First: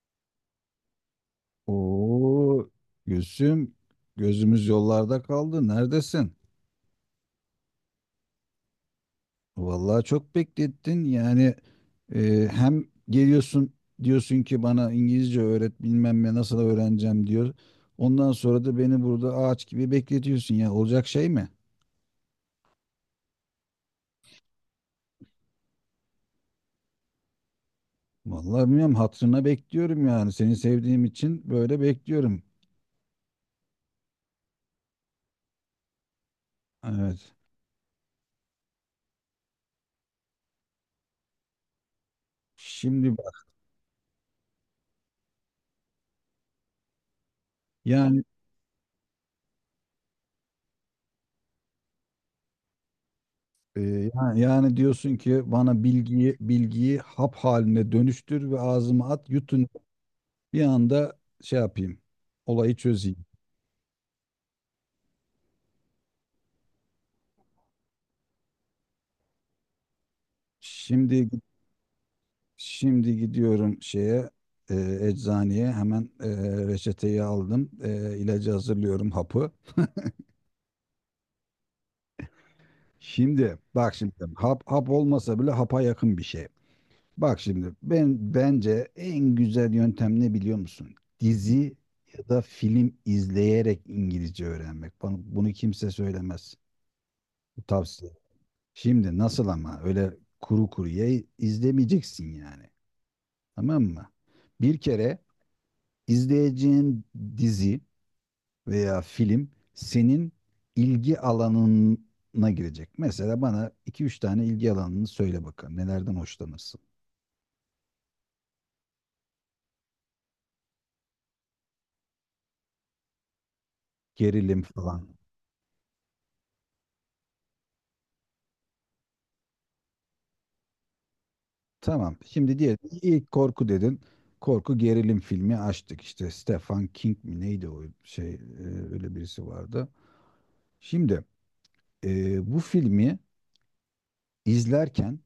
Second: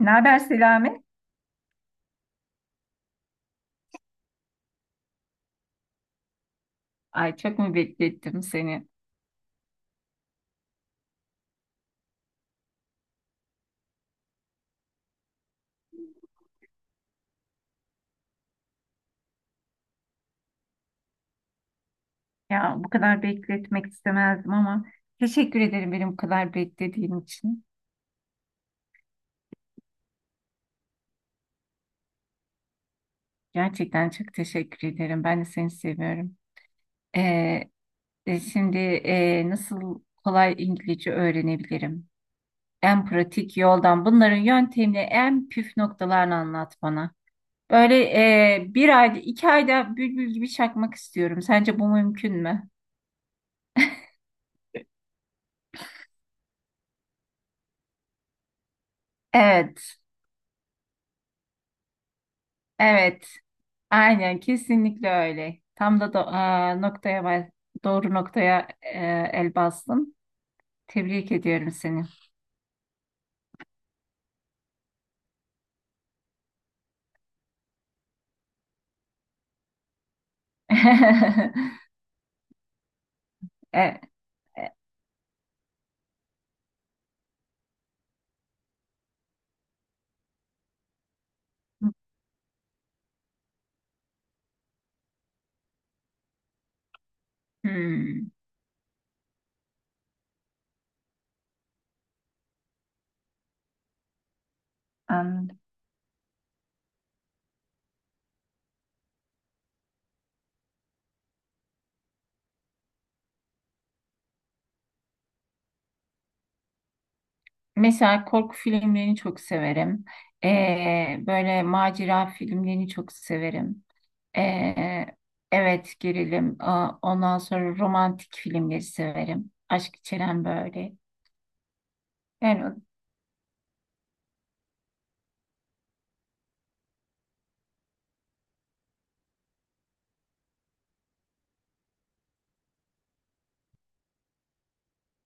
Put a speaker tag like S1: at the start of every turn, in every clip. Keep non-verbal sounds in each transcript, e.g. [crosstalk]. S1: Ne haber Selami?
S2: Oo, Gülsüm, gözümüz yollarda kaldı. Neredesin?
S1: Ay çok mu beklettim seni?
S2: Vallahi çok beklettin. Yani hem geliyorsun diyorsun ki bana İngilizce öğret bilmem ne nasıl öğreneceğim diyor. Ondan sonra da beni burada ağaç gibi bekletiyorsun ya. Olacak şey mi?
S1: Ya bu kadar bekletmek istemezdim ama teşekkür ederim benim bu kadar beklediğin için.
S2: Vallahi bilmiyorum, hatırına bekliyorum yani. Seni sevdiğim için böyle bekliyorum.
S1: Gerçekten çok teşekkür ederim. Ben de seni seviyorum.
S2: Evet.
S1: Ee, şimdi nasıl kolay İngilizce öğrenebilirim? En
S2: Şimdi bak,
S1: pratik yoldan bunların yöntemini en püf noktalarını anlat bana. Böyle
S2: yani
S1: bir ayda iki ayda bülbül gibi çakmak istiyorum. Sence bu mümkün mü?
S2: yani diyorsun ki bana bilgiyi hap haline dönüştür ve ağzıma at yutun.
S1: Evet,
S2: Bir anda şey yapayım. Olayı çözeyim.
S1: evet. Aynen kesinlikle öyle. Tam da do- aa, noktaya bas- Doğru noktaya el bastın.
S2: Şimdi
S1: Tebrik ediyorum seni.
S2: şimdi gidiyorum şeye, e, eczaneye hemen. Reçeteyi aldım. İlacı hazırlıyorum, hapı.
S1: [laughs]
S2: Şimdi
S1: E,
S2: bak, şimdi hap
S1: e,
S2: hap olmasa bile hapa yakın bir şey. Bak şimdi, ben bence en güzel yöntem ne biliyor musun? Dizi ya da film izleyerek İngilizce öğrenmek. Bunu kimse söylemez. Bu tavsiye.
S1: hmm,
S2: Şimdi nasıl ama, öyle kuru kuruya izlemeyeceksin yani. Tamam mı? Bir kere
S1: anladım.
S2: izleyeceğin dizi veya film senin ilgi alanına girecek. Mesela bana iki üç tane ilgi alanını söyle bakalım. Nelerden hoşlanırsın?
S1: Mesela korku filmlerini çok severim. Böyle macera filmlerini çok severim.
S2: Gerilim
S1: E,
S2: falan.
S1: evet gerilim. Aa, ondan sonra romantik filmleri severim. Aşk içeren böyle.
S2: Tamam. Şimdi
S1: Yani, o-
S2: diyelim ilk korku dedin. Korku gerilim filmi açtık. İşte Stephen King mi neydi o şey, öyle birisi vardı. Şimdi bu filmi izlerken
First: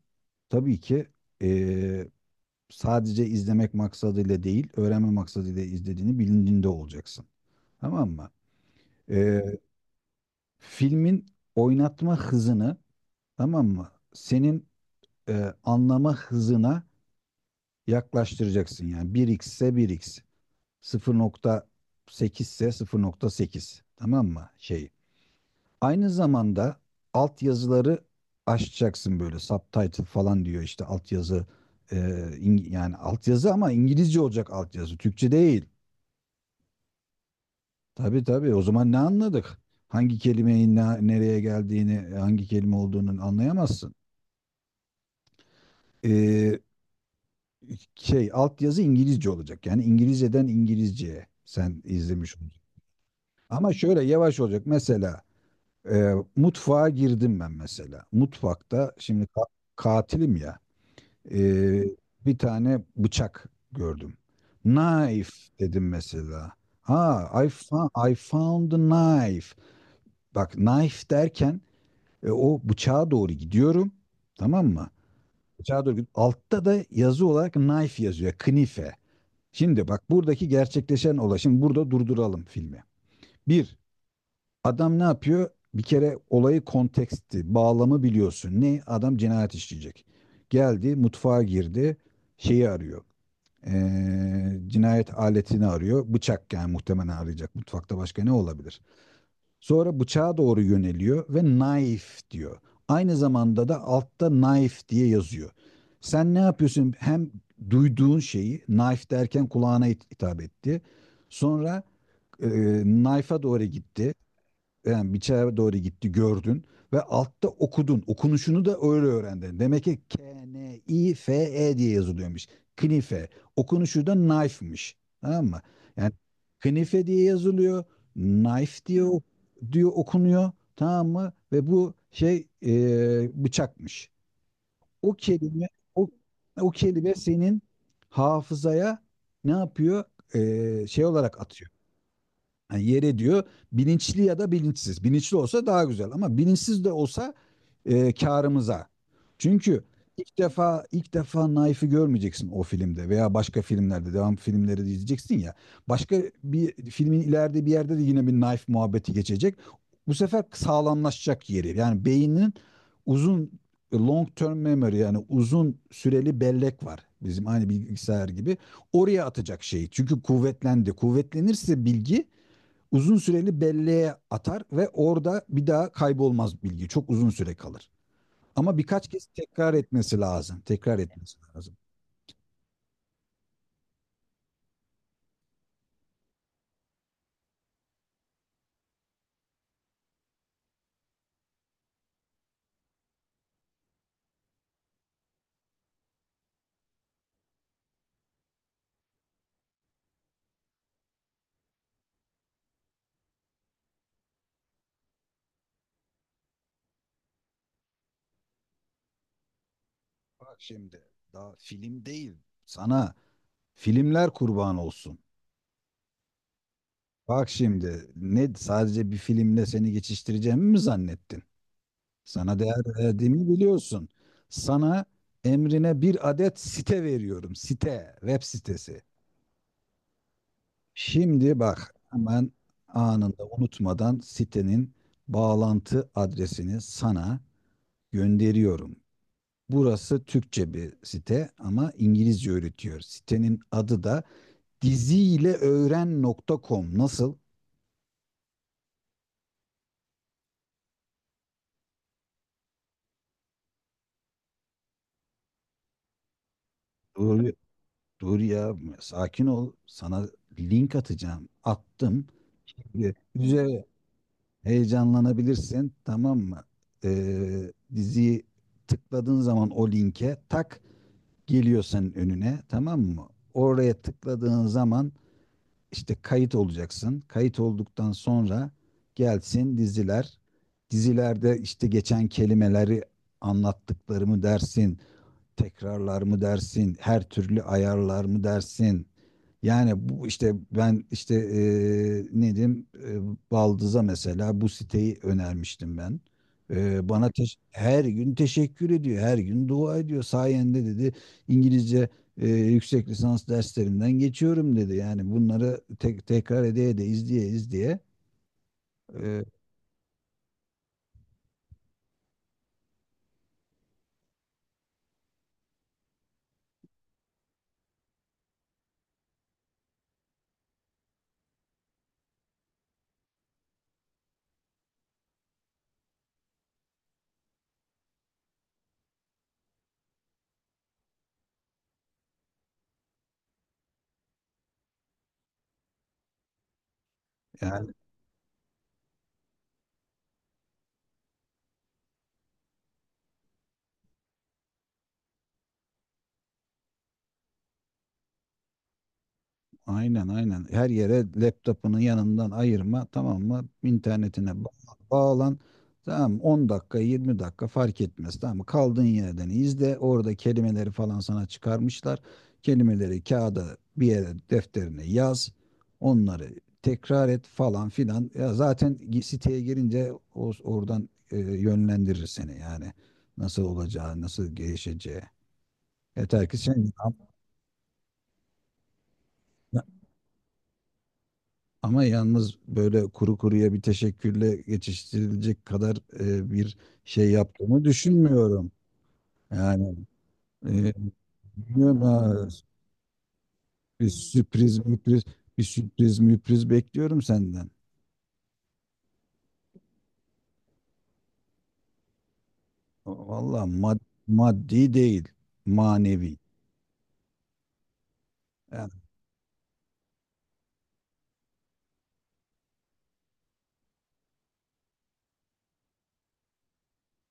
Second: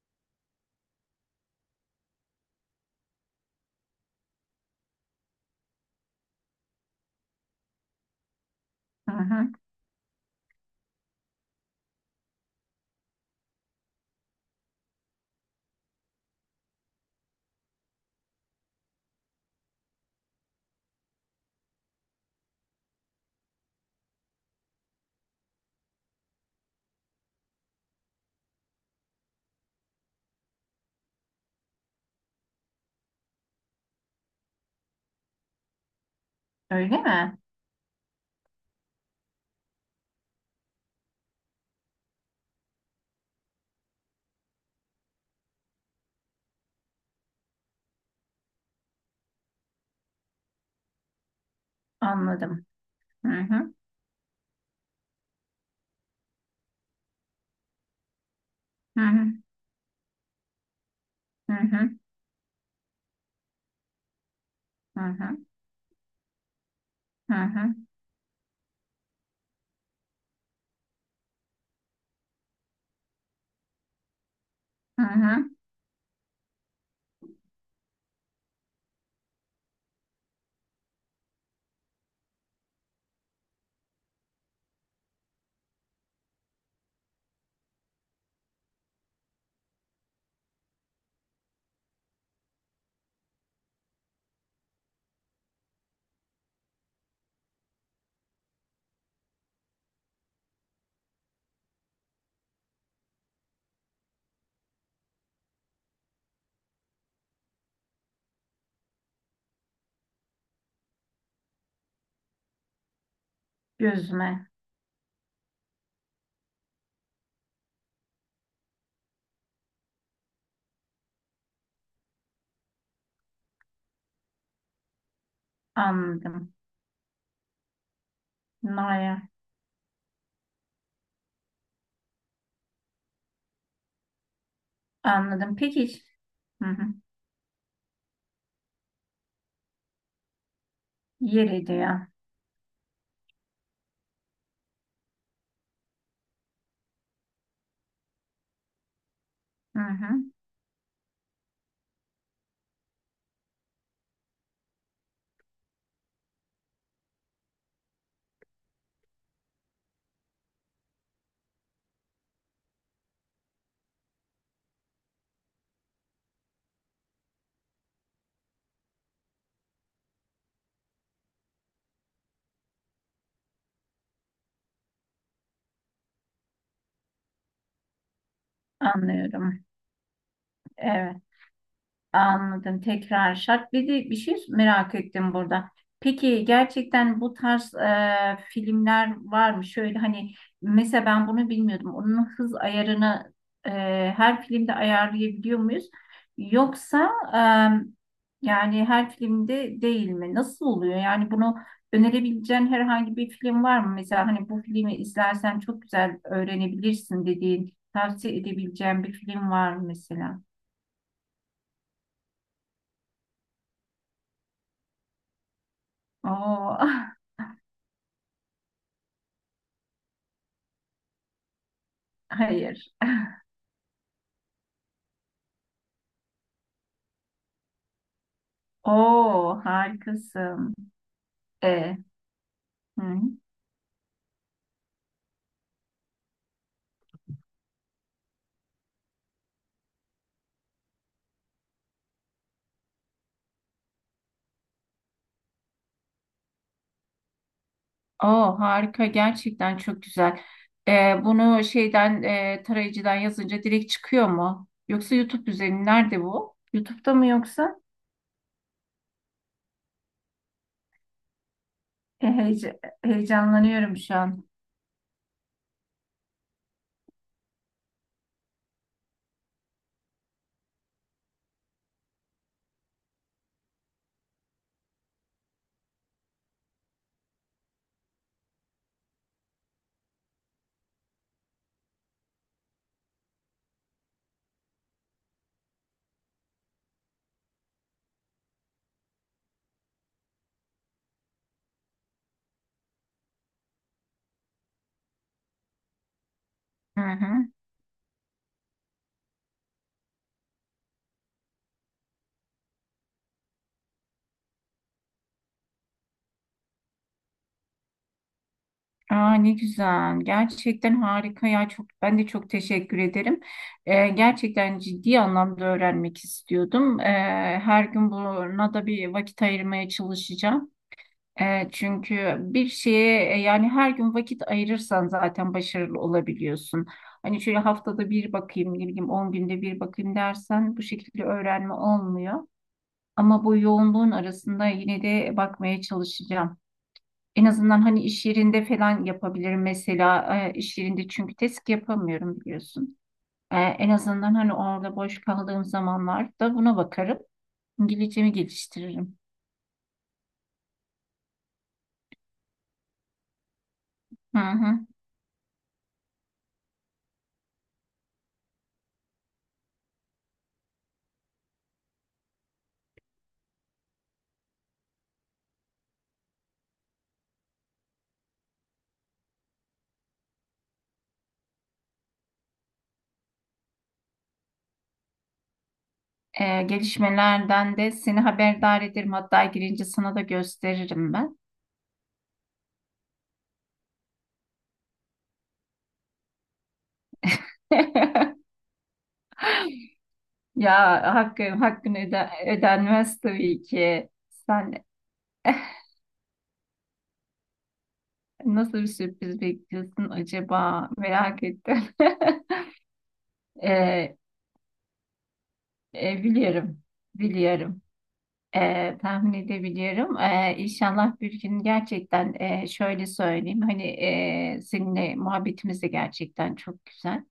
S2: tabii ki e, sadece izlemek maksadıyla değil, öğrenme maksadıyla izlediğini bilincinde olacaksın. Tamam mı?
S1: hı
S2: Ee,
S1: hı.
S2: filmin oynatma hızını, tamam mı? Senin anlama hızına yaklaştıracaksın. Yani 1x ise 1x, 0.8 ise 0.8. Tamam mı? Şey. Aynı zamanda altyazıları açacaksın, böyle subtitle falan diyor işte, altyazı, e, yani altyazı, ama İngilizce olacak altyazı, Türkçe değil.
S1: Öyle mi?
S2: Tabii tabii. O zaman ne anladık? Hangi kelimenin nereye geldiğini, hangi kelime olduğunu anlayamazsın. Ee, şey, altyazı İngilizce olacak. Yani İngilizceden İngilizceye sen izlemiş olacaksın.
S1: Anladım. Hı
S2: Ama
S1: hı.
S2: şöyle yavaş olacak. Mesela mutfağa girdim ben mesela. Mutfakta
S1: Hı
S2: şimdi
S1: hı.
S2: katilim ya.
S1: Hı
S2: e,
S1: hı.
S2: Bir tane bıçak gördüm.
S1: Hı
S2: Knife
S1: hı,
S2: dedim mesela. Ha,
S1: hı
S2: I,
S1: hı,
S2: I found a knife. Bak, knife derken o bıçağa doğru gidiyorum. Tamam mı?
S1: hı hı.
S2: Bıçağa doğru gidiyorum. Altta da yazı olarak knife yazıyor. Knife. Şimdi bak buradaki gerçekleşen olay. Şimdi burada durduralım filmi. Bir, adam ne yapıyor? Bir kere olayı, konteksti, bağlamı biliyorsun. Ne? Adam cinayet işleyecek. Geldi, mutfağa girdi, şeyi arıyor. Cinayet aletini arıyor. Bıçak yani, muhtemelen arayacak. Mutfakta başka ne olabilir? Sonra bıçağa doğru yöneliyor ve knife diyor. Aynı zamanda da altta knife diye yazıyor. Sen ne yapıyorsun? Hem duyduğun şeyi, knife derken kulağına hitap etti. Sonra e, knife'a doğru gitti,
S1: Gözüme
S2: yani biçare doğru gitti, gördün ve altta okudun. Okunuşunu da öyle öğrendin. Demek ki K, N, I, F, E diye yazılıyormuş. Knife. Okunuşu da knife'mış. Tamam mı? Yani
S1: anladım.
S2: knife diye yazılıyor, knife diye
S1: Naya
S2: diyor, okunuyor. Tamam mı? Ve bu şey, bıçakmış. O
S1: anladım.
S2: kelime
S1: Peki.
S2: o,
S1: Hı
S2: o
S1: hı.
S2: kelime senin hafızaya ne yapıyor? Şey olarak
S1: Yeri
S2: atıyor,
S1: diyor.
S2: yani yere diyor, bilinçli ya da bilinçsiz. Bilinçli olsa daha güzel, ama bilinçsiz de olsa karımıza.
S1: Hı
S2: Çünkü
S1: hı.
S2: ilk defa ilk defa Naif'i görmeyeceksin o filmde veya başka filmlerde, devam filmleri de izleyeceksin ya. Başka bir filmin ileride bir yerde de yine bir Naif muhabbeti geçecek. Bu sefer sağlamlaşacak yeri. Yani beynin uzun, long term memory, yani uzun süreli bellek var. Bizim aynı bilgisayar gibi. Oraya atacak şeyi. Çünkü kuvvetlendi. Kuvvetlenirse bilgi uzun süreli belleğe atar ve orada bir daha kaybolmaz bilgi. Çok uzun süre kalır. Ama birkaç kez
S1: Anlıyorum.
S2: tekrar etmesi lazım. Tekrar
S1: Evet.
S2: etmesi lazım.
S1: Anladım. Tekrar şart. Bir de bir şey merak ettim burada. Peki gerçekten bu tarz filmler var mı? Şöyle hani mesela ben bunu bilmiyordum. Onun hız ayarını e, her filmde ayarlayabiliyor muyuz? Yoksa yani her filmde değil mi? Nasıl oluyor? Yani bunu önerebileceğin herhangi bir film var mı? Mesela hani bu filmi izlersen çok güzel öğrenebilirsin dediğin, tavsiye edebileceğin bir film var mı mesela?
S2: Bak şimdi, daha film değil. Sana filmler kurban olsun.
S1: Oo. [laughs]
S2: Bak şimdi, ne, sadece bir filmle seni geçiştireceğimi mi zannettin? Sana değer
S1: Hayır.
S2: verdiğimi biliyorsun. Sana, emrine bir adet site veriyorum. Site, web sitesi.
S1: Oo harikasın.
S2: Şimdi bak,
S1: E.
S2: hemen
S1: Hı.
S2: anında unutmadan sitenin bağlantı adresini sana gönderiyorum. Burası Türkçe bir site ama İngilizce öğretiyor. Sitenin adı da diziyleöğren.com. Nasıl?
S1: Oo harika gerçekten çok güzel. E, bunu şeyden tarayıcıdan yazınca direkt çıkıyor mu? Yoksa YouTube üzerinden nerede bu? YouTube'da mı
S2: Dur,
S1: yoksa?
S2: dur ya, sakin ol. Sana link atacağım. Attım.
S1: E, heyece-
S2: Güzel,
S1: heyecanlanıyorum şu an.
S2: heyecanlanabilirsin, tamam mı? Diziyi tıkladığın zaman o linke tak geliyor senin önüne, tamam mı? Oraya tıkladığın zaman işte kayıt olacaksın. Kayıt olduktan sonra gelsin diziler. Dizilerde işte geçen kelimeleri, anlattıklarımı dersin, tekrarlar mı dersin, her türlü ayarlar mı dersin? Yani bu işte, ben işte ne diyeyim, Baldız'a mesela bu siteyi önermiştim ben.
S1: Hı
S2: Bana
S1: hı.
S2: her gün teşekkür ediyor, her gün dua ediyor. Sayende dedi, İngilizce yüksek lisans derslerinden geçiyorum dedi. Yani bunları tekrar ede ede, izleye izleye
S1: Aa,
S2: eee,
S1: ne güzel. Gerçekten harika ya. Çok, ben de çok teşekkür ederim. Gerçekten ciddi anlamda öğrenmek istiyordum. Her gün buna da bir vakit ayırmaya çalışacağım. Çünkü bir şeye yani her gün vakit ayırırsan zaten başarılı olabiliyorsun. Hani şöyle haftada bir bakayım, ne bileyim 10 günde bir bakayım dersen bu şekilde öğrenme olmuyor. Ama bu yoğunluğun arasında yine de bakmaya çalışacağım. En azından
S2: yani,
S1: hani iş yerinde falan yapabilirim mesela iş yerinde çünkü test yapamıyorum biliyorsun. En azından hani orada boş kaldığım zamanlarda buna bakarım. İngilizcemi geliştiririm.
S2: aynen aynen. Her yere laptopunu yanından ayırma, tamam mı?
S1: Hı
S2: İnternetine
S1: hı.
S2: bağlan. Tamam mı? 10 dakika, 20 dakika fark etmez. Tamam mı? Kaldığın yerden izle. Orada kelimeleri falan sana çıkarmışlar. Kelimeleri kağıda bir yere, defterine yaz. Onları tekrar et falan filan. Ya zaten siteye girince oradan yönlendirir seni yani. Nasıl olacağı, nasıl gelişeceği. Yeter ki sen yap.
S1: Gelişmelerden de seni haberdar ederim. Hatta girince sana da gösteririm ben.
S2: Ama yalnız böyle kuru kuruya bir teşekkürle geçiştirilecek kadar bir şey yaptığımı
S1: [laughs]
S2: düşünmüyorum. Yani
S1: Ya
S2: e,
S1: hakkını
S2: bilmiyorum ha,
S1: ödenmez tabii
S2: bir
S1: ki. Sen
S2: sürpriz müpriz
S1: [laughs]
S2: bir sürpriz müpriz bekliyorum senden.
S1: nasıl bir sürpriz bekliyorsun acaba? Merak ettim. [laughs]
S2: Valla
S1: Ee,
S2: maddi değil, manevi.
S1: biliyorum, biliyorum.
S2: Yani,
S1: Tahmin edebiliyorum. İnşallah bir gün gerçekten şöyle söyleyeyim. Hani seninle muhabbetimiz de gerçekten çok güzel.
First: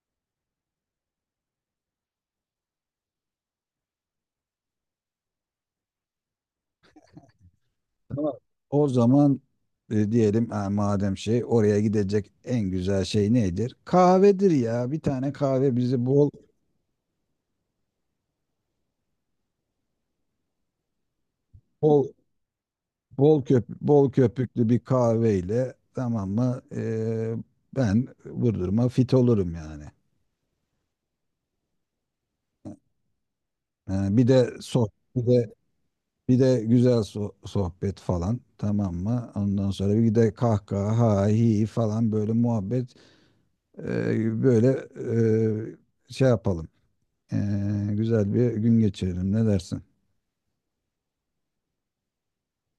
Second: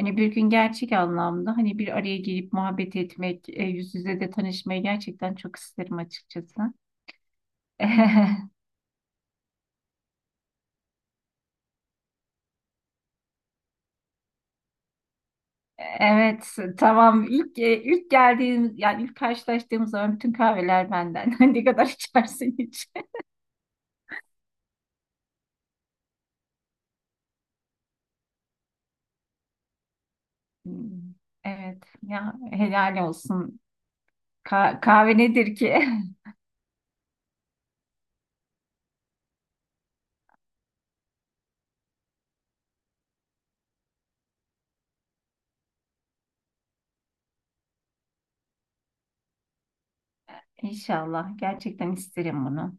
S1: Hani bir gün gerçek anlamda hani bir araya gelip muhabbet etmek, yüz yüze de tanışmayı gerçekten çok isterim açıkçası.
S2: tamam.
S1: [laughs]
S2: O zaman diyelim ha, madem şey oraya gidecek en güzel şey nedir? Kahvedir ya. Bir tane kahve bizi bol
S1: Evet, tamam. İlk ilk geldiğimiz yani ilk karşılaştığımız zaman bütün kahveler benden. [laughs] Ne kadar
S2: bol,
S1: içersin hiç?
S2: Bol köp bol köpüklü bir kahveyle, tamam mı? Ben vurdurma fit olurum yani.
S1: Hmm, evet, ya helal olsun.
S2: Yani
S1: Kahve
S2: bir de
S1: nedir ki? [laughs]
S2: bir de güzel sohbet falan, tamam mı? Ondan sonra bir de kahkaha ha hi falan, böyle muhabbet, böyle, şey yapalım. Güzel bir gün geçirelim, ne dersin?
S1: İnşallah gerçekten isterim bunu.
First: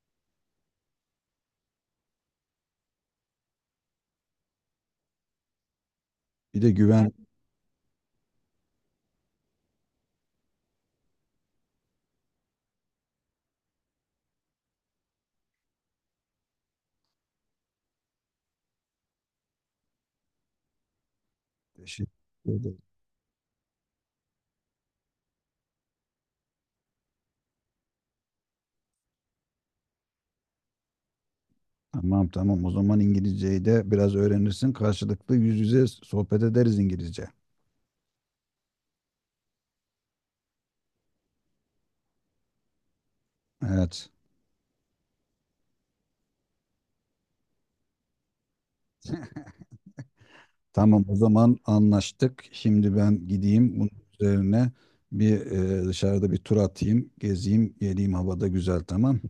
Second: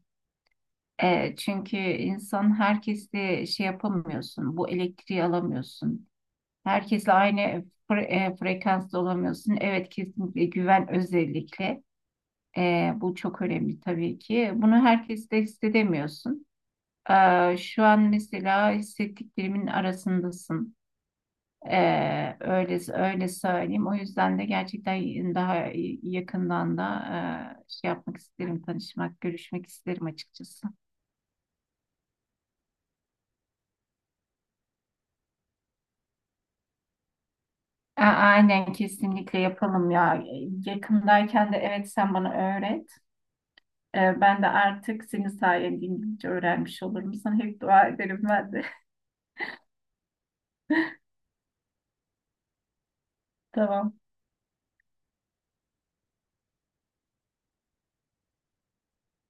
S1: Çünkü insan herkesle şey yapamıyorsun, bu elektriği alamıyorsun.
S2: Bir de güven,
S1: Herkesle aynı frekansta olamıyorsun. Evet kesinlikle güven özellikle. Bu çok önemli tabii ki. Bunu herkes de hissedemiyorsun. Şu an mesela hissettiklerimin arasındasın.
S2: şey.
S1: Öyle öyle söyleyeyim. O yüzden de gerçekten daha yakından da şey yapmak isterim, tanışmak, görüşmek isterim açıkçası.
S2: Tamam tamam, o zaman İngilizceyi de biraz öğrenirsin. Karşılıklı yüz yüze sohbet ederiz İngilizce.
S1: Aynen kesinlikle yapalım ya. Yakındayken de evet sen bana öğret.
S2: Evet.
S1: Ben de artık senin sayende İngilizce öğrenmiş olurum. Sana hep dua ederim ben de.
S2: Tamam o zaman, anlaştık. Şimdi ben
S1: [laughs]
S2: gideyim, bunun
S1: Tamam.
S2: üzerine dışarıda bir tur atayım, gezeyim, geleyim, havada güzel, tamam.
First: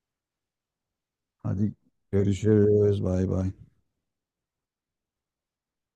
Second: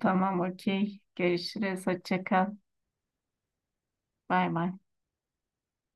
S1: Tamam, okey.
S2: Hadi
S1: Görüşürüz. Hoşça kal.
S2: görüşürüz. Bay bay.
S1: Bay bay.